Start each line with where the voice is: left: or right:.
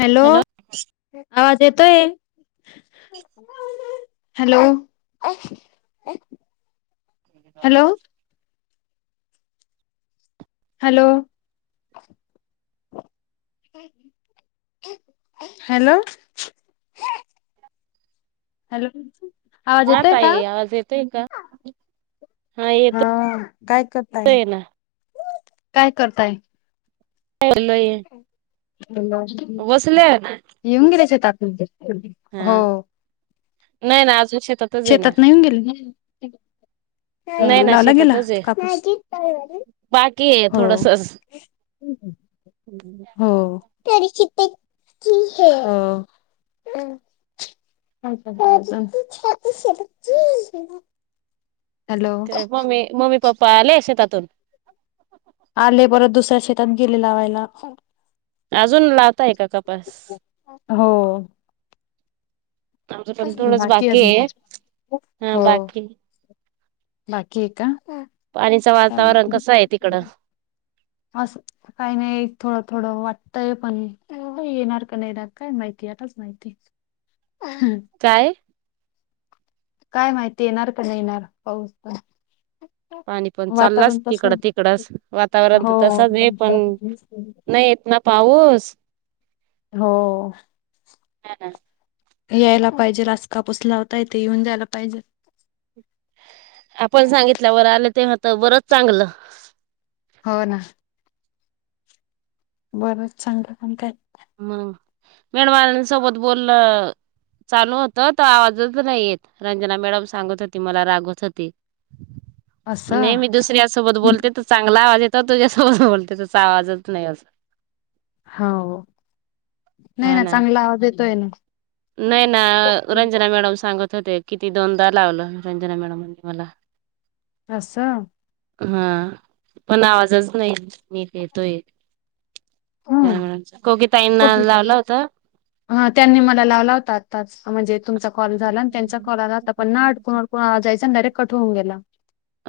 left: Hello आवाज येतोय. Hello. Hello. Hello. Hello. Hello. आवाज
right: हा
left: येतोय का
right: ताई आज येतोय का.
left: हा काय करताय
right: ना
left: काय करताय.
right: हेरोलोय.
left: ह [inaudible]
right: बसले नाय.
left: येऊन गेले शेतात हो.
right: नाही ना आजून शेतात.
left: शेतात नाहीऊन गेल काय.
right: नाही ना
left: लावला गेला
right: शेतातच आहे
left: कापूस.
right: बाकी आहे
left: हम हम.
right: हम् [unintelligible]
left: हो हो, [unintelligible] हॅलो
right: मम्मी मम्मी -पप्पा आले शेतातुन?
left: आले, परत दुसऱ्या शेतात गेले लावायला.
right: अजून लावताय का कापस?
left: हो
right: आमचं पण थोडंच बाकी आहे हा, बाकी
left: बाकीये का?
right: पाणीचं वातावरण
left: चालतंय
right: कस आहे तिकडं?
left: असं काही नाही, थोडं थोडं वाटतंय, पण येणार का नाहीणार काय माहिती आताच माहिती हम्म
right: काय?
left: काय माहिती येणार का नाही येणार पाऊस तर.
right: पाणी पण चाललंच तिकडं तिकडच वातावरण
left: हो
right: तर तसंच आहे पण नाही येत ना. पाऊस
left: हो यायला पाहिजे, रास कापूस लावता येते येऊन जायला पाहिजे.
right: आपण सांगितल्यावर आलं ते होत बरंच चांगलं
left: हो ना बरंच चांगलं, पण काय
right: हम, मेडवालां सोबत बोललं. चालू होत, तर आवाजच नाही येत रंजना मॅडम सांगत होती मला रागवत होती.
left: असं
right: नेहमी दुसऱ्या सोबत बोलते तु चांगला आवाज येतो, तुझ्यासोबत बोलते तसा आवाजच नाही यत
left: हौ, नाही ना चांगला आवाज येतोय ना.
right: नाही ना रंजना मॅडम सांगत होत्या, किती दोनदा लावलं रंजना मॅडम म्ह मला
left: असं
right: हा पण आवाजच नाही नीट येतोय. मॅडम,
left: हम्म
right: कोगी ताईंना लावला होता?
left: हा त्यांनी मला लावला होता आताच, म्हणजे तुमचा कॉल झाला आणि त्यांचा कॉल आला होता पण कोणा कोणा जायचं ना, डायरेक्ट कट होऊन गेला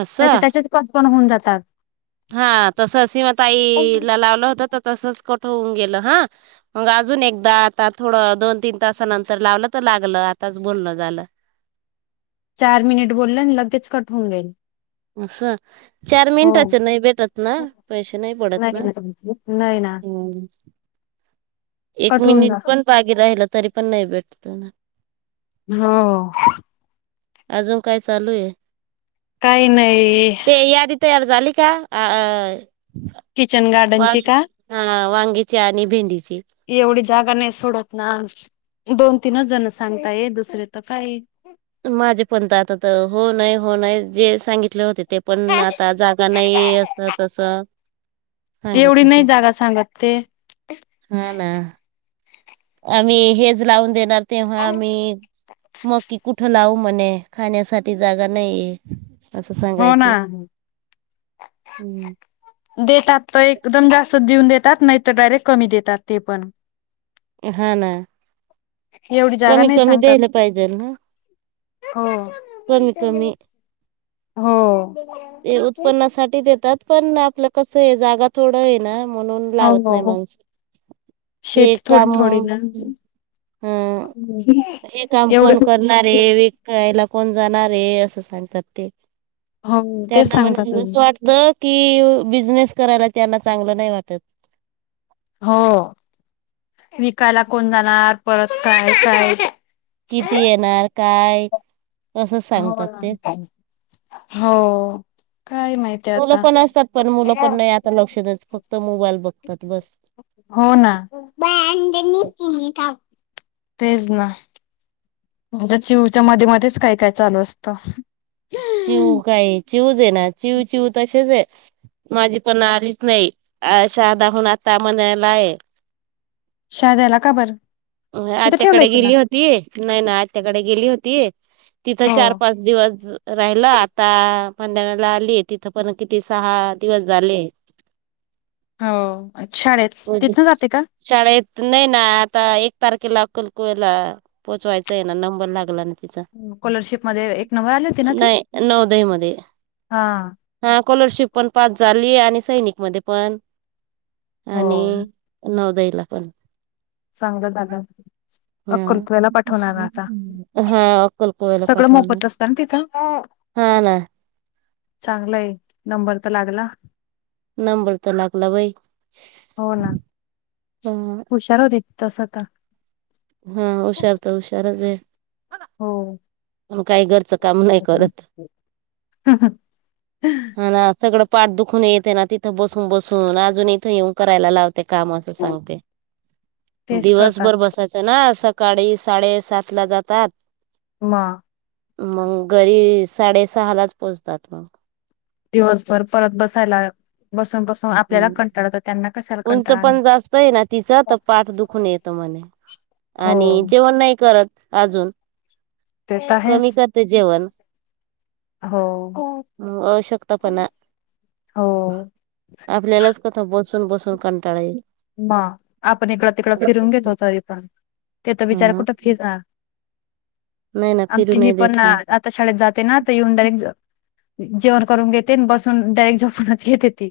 right: असं
left: त्याचे त्याच्या कट पण होऊन जातात.
right: हा तस सिमा ताईला लावलं होत, तर तसच कट होऊन गेलं हा. मग अजून एकदा आता थोडं दोन तीन तासानंतर लावलं, तर लागलं आताच बोलनं झालं.
left: चार मिनिट बोललं आणि लगेच कट होऊन गेलं.
right: असं चार मिनटाच नाही भेटत ना, पैसे नाही पडत. ना.
left: नाहीम नाही ना.
right: हम्म एक
left: कट होऊन
right: मिनिट
left: जातो.
right: पण पागी राहिला, तरी पण नाही भेटत ना.
left: हो
right: अजून काय चालू आहे?
left: काही नाही
right: ते यादी तयार झाली का अ?
left: किचन गार
right: वांग हा वांगीची आणि भेंडीची.
left: एवढी जागा नाही सोडत ना, दोन तीनच जण सांगता ये दुसरे तर काही
right: माझे पण तर आता हो नाही, हो नाही, जे सांगितले होते ते पण आता जागा नाहीये असं तस. सांगत
left: एवढी नाही
right: होते,
left: जागा सांगत ते.
right: हाना. आम्ही हेज लावून देणार तेव्हा आम्ही मग की कुठं लावू म्हणे खाण्यासाठी जागा नाहीये. असं
left: हो ना.
right: सांगायचे. हम!
left: देतात त एकदम जास्त देऊन देतात नाहीत डायरेक्ट कमी देतात ते पण.
right: अ हा ना!
left: एवढी जागा
right: कमी
left: नाही
right: कमी द्यायला
left: सांगतात
right: पाहिजेल ना
left: हो
right: कमी कमी.
left: हो!
right: ते उत्पन्नासाठी देतात पण आपलं कसं ए जागा थोडं ए ना म्हणून लावत
left: हो
right: नाही
left: हो
right: माणसं. हे
left: शेती थोडी
right: काम
left: थोडी ना
right: हं हे काम कोण
left: एवढं
right: करणार ए करायला कोण जाणार ए असं सांगतात ते.
left: हो तेच
right: त्यांना म्हणजे
left: सांगतात
right: असं वाटत कि अ बिझनेस करायला त्यांना चांगलं नाही वाटत.
left: हो विकायला कोण जाणार परत काय काय
right: किती येणार काय? असं
left: हो
right: सांगतात ते
left: ना! हो! काय माहिती
right: मुलं
left: आता.
right: पण असतात पण मुलं पण नाही आता लक्ष देत फक्त मोबाईल बघतात बस
left: हो ना तेच ना. म्हणजे चिऊच्या मध्ये मध्येच काय काय चालू असतं.
right: चिव काय चिऊज ए ना चिव चिव तसेच ए. माझी पण आलीच नाही अ शाहादाहून आता म्हणायला आहे.
left: शा द्यायला का बर!
right: अ आत्याकडे गेली होती नाय ना आत्याकडे गेली होती. तिथं
left: हो
right: चार पाच दिवस राहिलं आता पंन्हाळयाला आलीए तिथं पण किती सहा दिवस झाले.
left: हो अ शाळेत तिथनं जाते का?
right: शाळेत न इ ना आता एक तारखेला अक्कलकुएला पोहचवायचं ए ना नंबर लागला नाही.
left: स्कॉलरशिप मध्ये एक नंबर आली होती ना ती?
right: नाही अ नवोदय मध्ये.
left: हा
right: हा स्कॉलरशिप पण पास झाली आणि सैनिक मध्ये पण
left: हो
right: आणि नौदयला पण.
left: चांगलं झालं
right: हा.
left: अक्कलकुएला पाठवणार आता?
right: हा अक्कलकोवायला
left: सगळं
right: पाठवलं
left: मोफत असतं न तिथं?
right: हा ना
left: चांगलंय नंबर त लागला.
right: नंबर त लागला बाई.
left: हो ना
right: ह
left: हुशार होती तस आता.
right: ह हुशारत हुशारच ए.
left: हो!
right: म काही घरचं काम नाही करत. हा ना सगळं पाठ दुखून येतयना तिथं बसून बसून अजून इथं येऊन करायला ला ते काम अस सांगते
left: तेच करतात
right: दिवसभर ब तसं ना सकाळी साडेसात ला जातात.
left: म
right: मग घरी साडेसहालाच पोहोचतात मग
left: दिवसभर परत बसायला. बसून बसून आपल्याला
right: हम्म.
left: कंटाळा येतो. त्यांना कशाला
right: उंच
left: कंटाळा आणणार.
right: पण जास्त है ना. तिचं तर पाठ दुखून येतो म्हणे,
left: हो
right: आणि जेवण नाही करत अजून
left: ते तर
right: कमी
left: आहेच
right: करते जेवण.
left: हो
right: अशक्तपणा
left: हो.
right: आपल्यालाच इथ बसून बसून कंटाळा येईल.
left: मा आपण इकडं तिकडं फिरून
right: हा
left: घेतो तरी पण तिथ बिचाऱ्या कुठं फिरणार?
right: नाही ना फिरू
left: आमची ही
right: नाही
left: पण
right: देत
left: अ
right: मी
left: आता शाळेत जाते ना. तर येऊन डायरेक्ट झ जेवण करून घेते बसून डायरेक्ट झोपूनच घेते ती.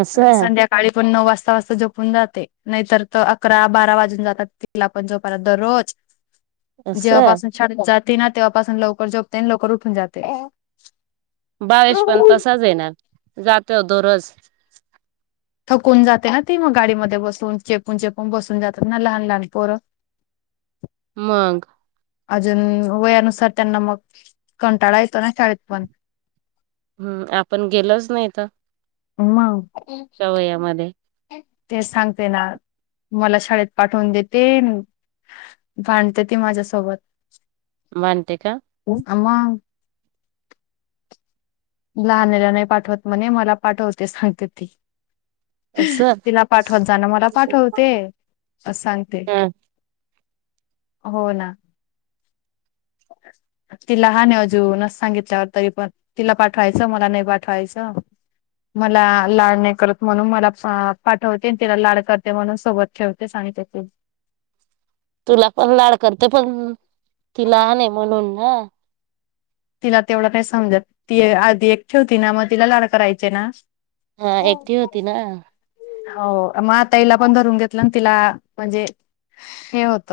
right: असं
left: संध्याकाळी पण नऊ वाजता झोपून जाते. नाहीतर अकरा-बारा वाजून जातात. तिला पण झोपायला दररोज.
right: असं
left: जेव्हापासून शाळेत जाते ना. तेव्हापासून लवकर झोपते आणि लवकर उठून जाते.
right: भावेश पण तसाच येणार जातो दररोज
left: थकून जाते ह ती, मग गाडीमध्ये बसून. चेपून चेपून बसून जातात ना लहान लहान पोरं.
right: मग,
left: अजून वयानुसार त्यांना मग कंटाळा येतो ना शाळेत पण.
right: हम्म, आपण गेलोच नाही तर,
left: मा
right: त्या वयामध्ये
left: तेच सांगते ना. मला शाळेत पाठवून देते अन भांडते ती माझ्यासोबत.
right: भांडते का.
left: हा मग. लहानला नाही पाठवत म्हणे, मला पाठवते सांगते ती.
right: असं
left: तिला पाठवत जाणा. मला पाठवते असं सांगते.
right: ह
left: हो ना.
right: [inaudible]
left: ति लहान आहे अजून असं सांगितल्यावर. तरी पण तिला पाठवायचं मला नाही पाठवायचं. मला लाड नाही करत. म्हणून, मला पाठवते तिला लाड करते. म्हणून सोबत ठेवतेस आणि त्यातील
right: तुला पण लाड करते. पण ती लहान आहे म्हणून ना.
left: तिला तेवढं काय समज. ती आधी एक ठेवती ना मग तिला लाड करायचे ना.
right: हा एकटी होती ना.
left: हो, मग आता हीला पण धरून घेतलं ना. तिला, म्हणजे हे होत.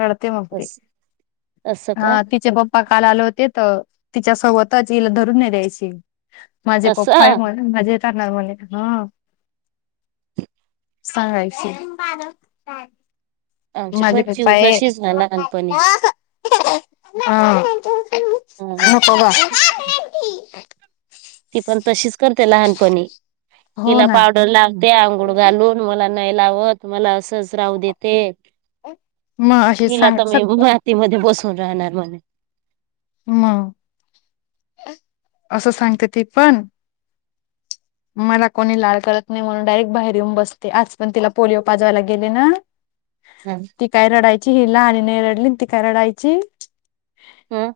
left: रडते मग ती.
right: अस असं का
left: हा तिचे पप्पा काल आले हो त. तिच्या सोबतच हिला धरून नाही द्यायची. माझे पप्पा आहे
right: असं
left: म्हणून माझे धरणार म्हणे हा.
right: [unintelligible]
left: सांगायची.
right: आमची
left: माझे
right: पण
left: पप्पा
right: चिऊ
left: ए
right: तशीच ना
left: ह.
right: लहानपणी ह
left: नको गं.
right: ती पण तशीच करते लहानपणी.
left: हो
right: हिला
left: ना
right: पावडर लावते आंघोळ घालून. मला नाही लावत. मला असंच राहू देते.
left: मग अशी
right: हिला
left: सांग
right: तर मी मातीमध्ये बसून राहणार म्हणून,
left: म. असं सांगते ती पण. मला कोणी लाळ करत नाही म्हणून डायरेक्ट बाहेर येऊन बसते. आज पण तिला पोलिओ पाजवायला गेले ना,
right: हम्म.
left: ती काय रडायची हिला. आणि न रडली ती काय रडायची.
right: ह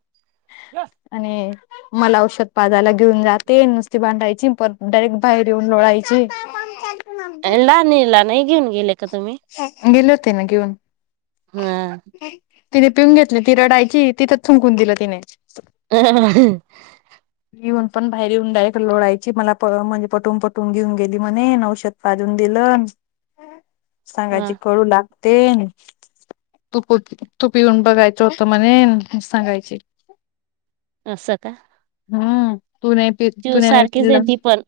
left: आणि मला औषध पाजाला घेऊन जाते. नुसती भांडायची. परत डायरेक्ट बाहेर येऊन लोळायची.
right: लाहानीला नाही घेऊन गेले का तुम्ही?
left: गेले होते ना घेऊन.
right: हम्म.
left: तिने पिऊन घेतले. ती रडायची. तिथच थंकून दिलं तिने.
right: हह [unintelligible]
left: येऊन पण बाहेर येऊन डायरेक्ट लोळायची. मला म्हणजे पटून पटून घेऊन गेली म्हणे न औषध पाजून दिलंन.
right: वा
left: सांगायची कडू लागतेन. तू तू पिऊन बघायचं होत म्हणेन. अस सांगायची.
right: अस का?
left: हम्म. तू नाही पी,
right: चिव
left: तूने नाही
right: सारखीच आहे
left: पिलस.
right: ती पण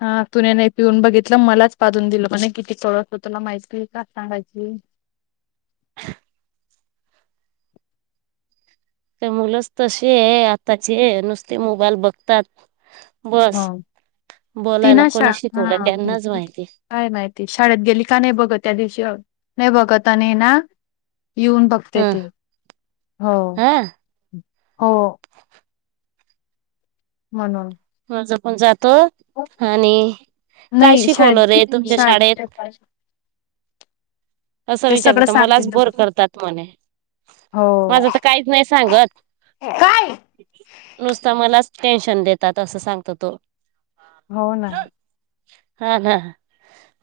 left: हा तुने नाही पिऊन बघितलं. मलाच पाधून दिलं म्हणे. किती कडू तुला माहितीय का? सांगायची.
right: ते मुलंच तशेये आताचे. नुसते मोबाईल बघतात. बस.
left: ती
right: बोलायला
left: ना शा
right: कोणी शिकवलं
left: हा
right: त्यांनाच माहिती.
left: काय माहिती. शाळेत गेली का नाही बघत. त्या दिवशी नाही बघत. आणि ना येऊन बघ
right: ह
left: तेथे. हो
right: हा
left: हो. म्हणून.
right: माझं पण जातो. आणि काय
left: नाही
right: शिकवलं
left: शाळेत
right: रे, तुमच्या शाळेत. असं
left: ते
right: विचारतात.
left: सगळं
right: त
left: सांगते
right: मलाच बोर करतात म्हणे.
left: हो
right: माझं त काहीच नाही सांगत.
left: काय
right: नुसता मलाच टेन्शन देतात. असं सांगत तो.
left: हो ना.
right: हा हा.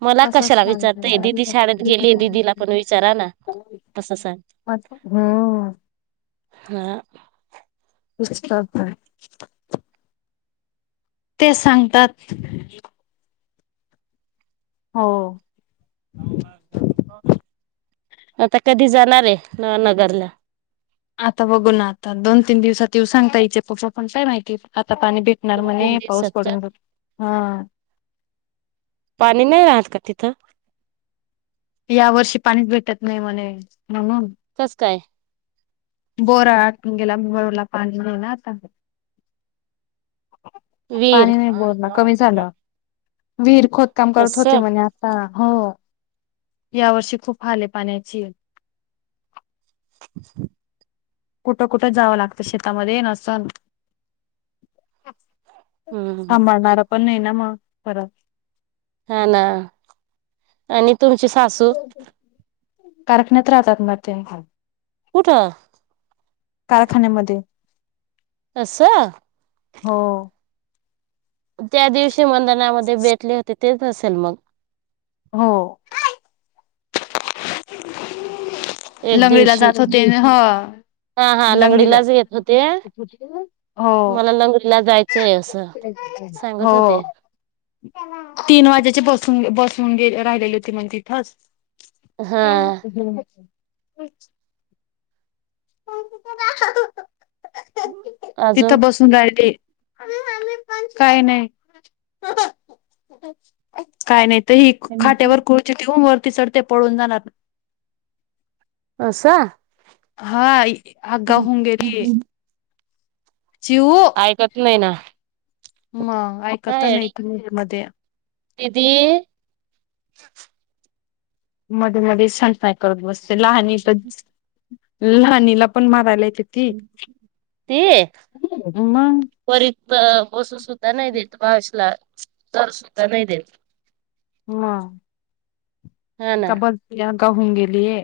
right: मला
left: तसच
right: कशाला विचारतय.
left: सांगते
right: दीदी शाळेत गेलीय. दिदीला पण विचारा ना. तसं सांग
left: म हम्म.
right: हा.
left: ब [unintelligible] ते सांगतात. हो.
right: आता कधी जाणारे. नव नगरला?
left: आता बघू ना. आता दोन तीन दिवसात येऊ सांगतायचे. पोप पण काय माहिती. आता पाणी भेट भेटणार
right: दोन तीन
left: म्हणे. पाऊस
right: दिवसात
left: पडून [unintelligible] हा.
right: पाणी नाही राहत का तीथं?
left: या वर्षी पाणीच भेटत नाही म्हणे. म्हणून.
right: कसं काय?
left: बोरा आटून गेला. नळला पाणी नाही ना आता.
right: [inaudible] वीर
left: पाणी नायं बोर ला कमी झालं विहीर खोदकाम करत होते
right: असं
left: म्हणे आत ताळा हो या वर्षी खूप हाल ये पाण्याची
right: [inaudible]
left: कुठं कुठं जावा लागतं शेतामध्ये नसन
right: हम्म
left: सांभाळणार पण नाई ना म परत
right: हा ना आणि तुमची सासू
left: कारखान्यात राहतात ना त्या
right: कुठ?
left: कारखान्यामध्ये
right: अस
left: हो.
right: त्या दिवशी मंधनामध्ये भेटले होते तेच असेल मग
left: हो.
right: एक
left: लंगडीला
right: दिवशी
left: जात होते ना हो.
right: हा हा
left: लंगडीला
right: लंगडीलाच
left: [unintelligible]
right: येत
left: होती
right: होते
left: का म हो
right: मला लंगडीला जायचंय असं सांगत
left: हो
right: होते
left: तीन वाज्याचे बसून बसून गे राहिलेली ते मंग तिथंच
right: हा
left: [unintelligible] [unintelligible]
right: अजून
left: तिथं बसून राहिले. काय नायं. काय नाहीत ते ही खाट्यावर खुर्ची ठेवून वरती चढते पळून जाणार
right: असं
left: हा आगा हुगं येडी ये चिऊ
right: ऐकत नायं ना
left: मंग
right: हा
left: ऐकत नायं
right: येडी
left: तुमीत मध्ये
right: दिदी
left: मध्ये मध्ये सनफाय करत बसते लहाणी पण लहानीला पण मारायला येते. ती मंग
right: परित बसू सुद्धा नायं देत [unintelligible] तर सुद्धा नायं देत.
left: म
right: हा ना
left: क ब यांका होऊन गेलीय.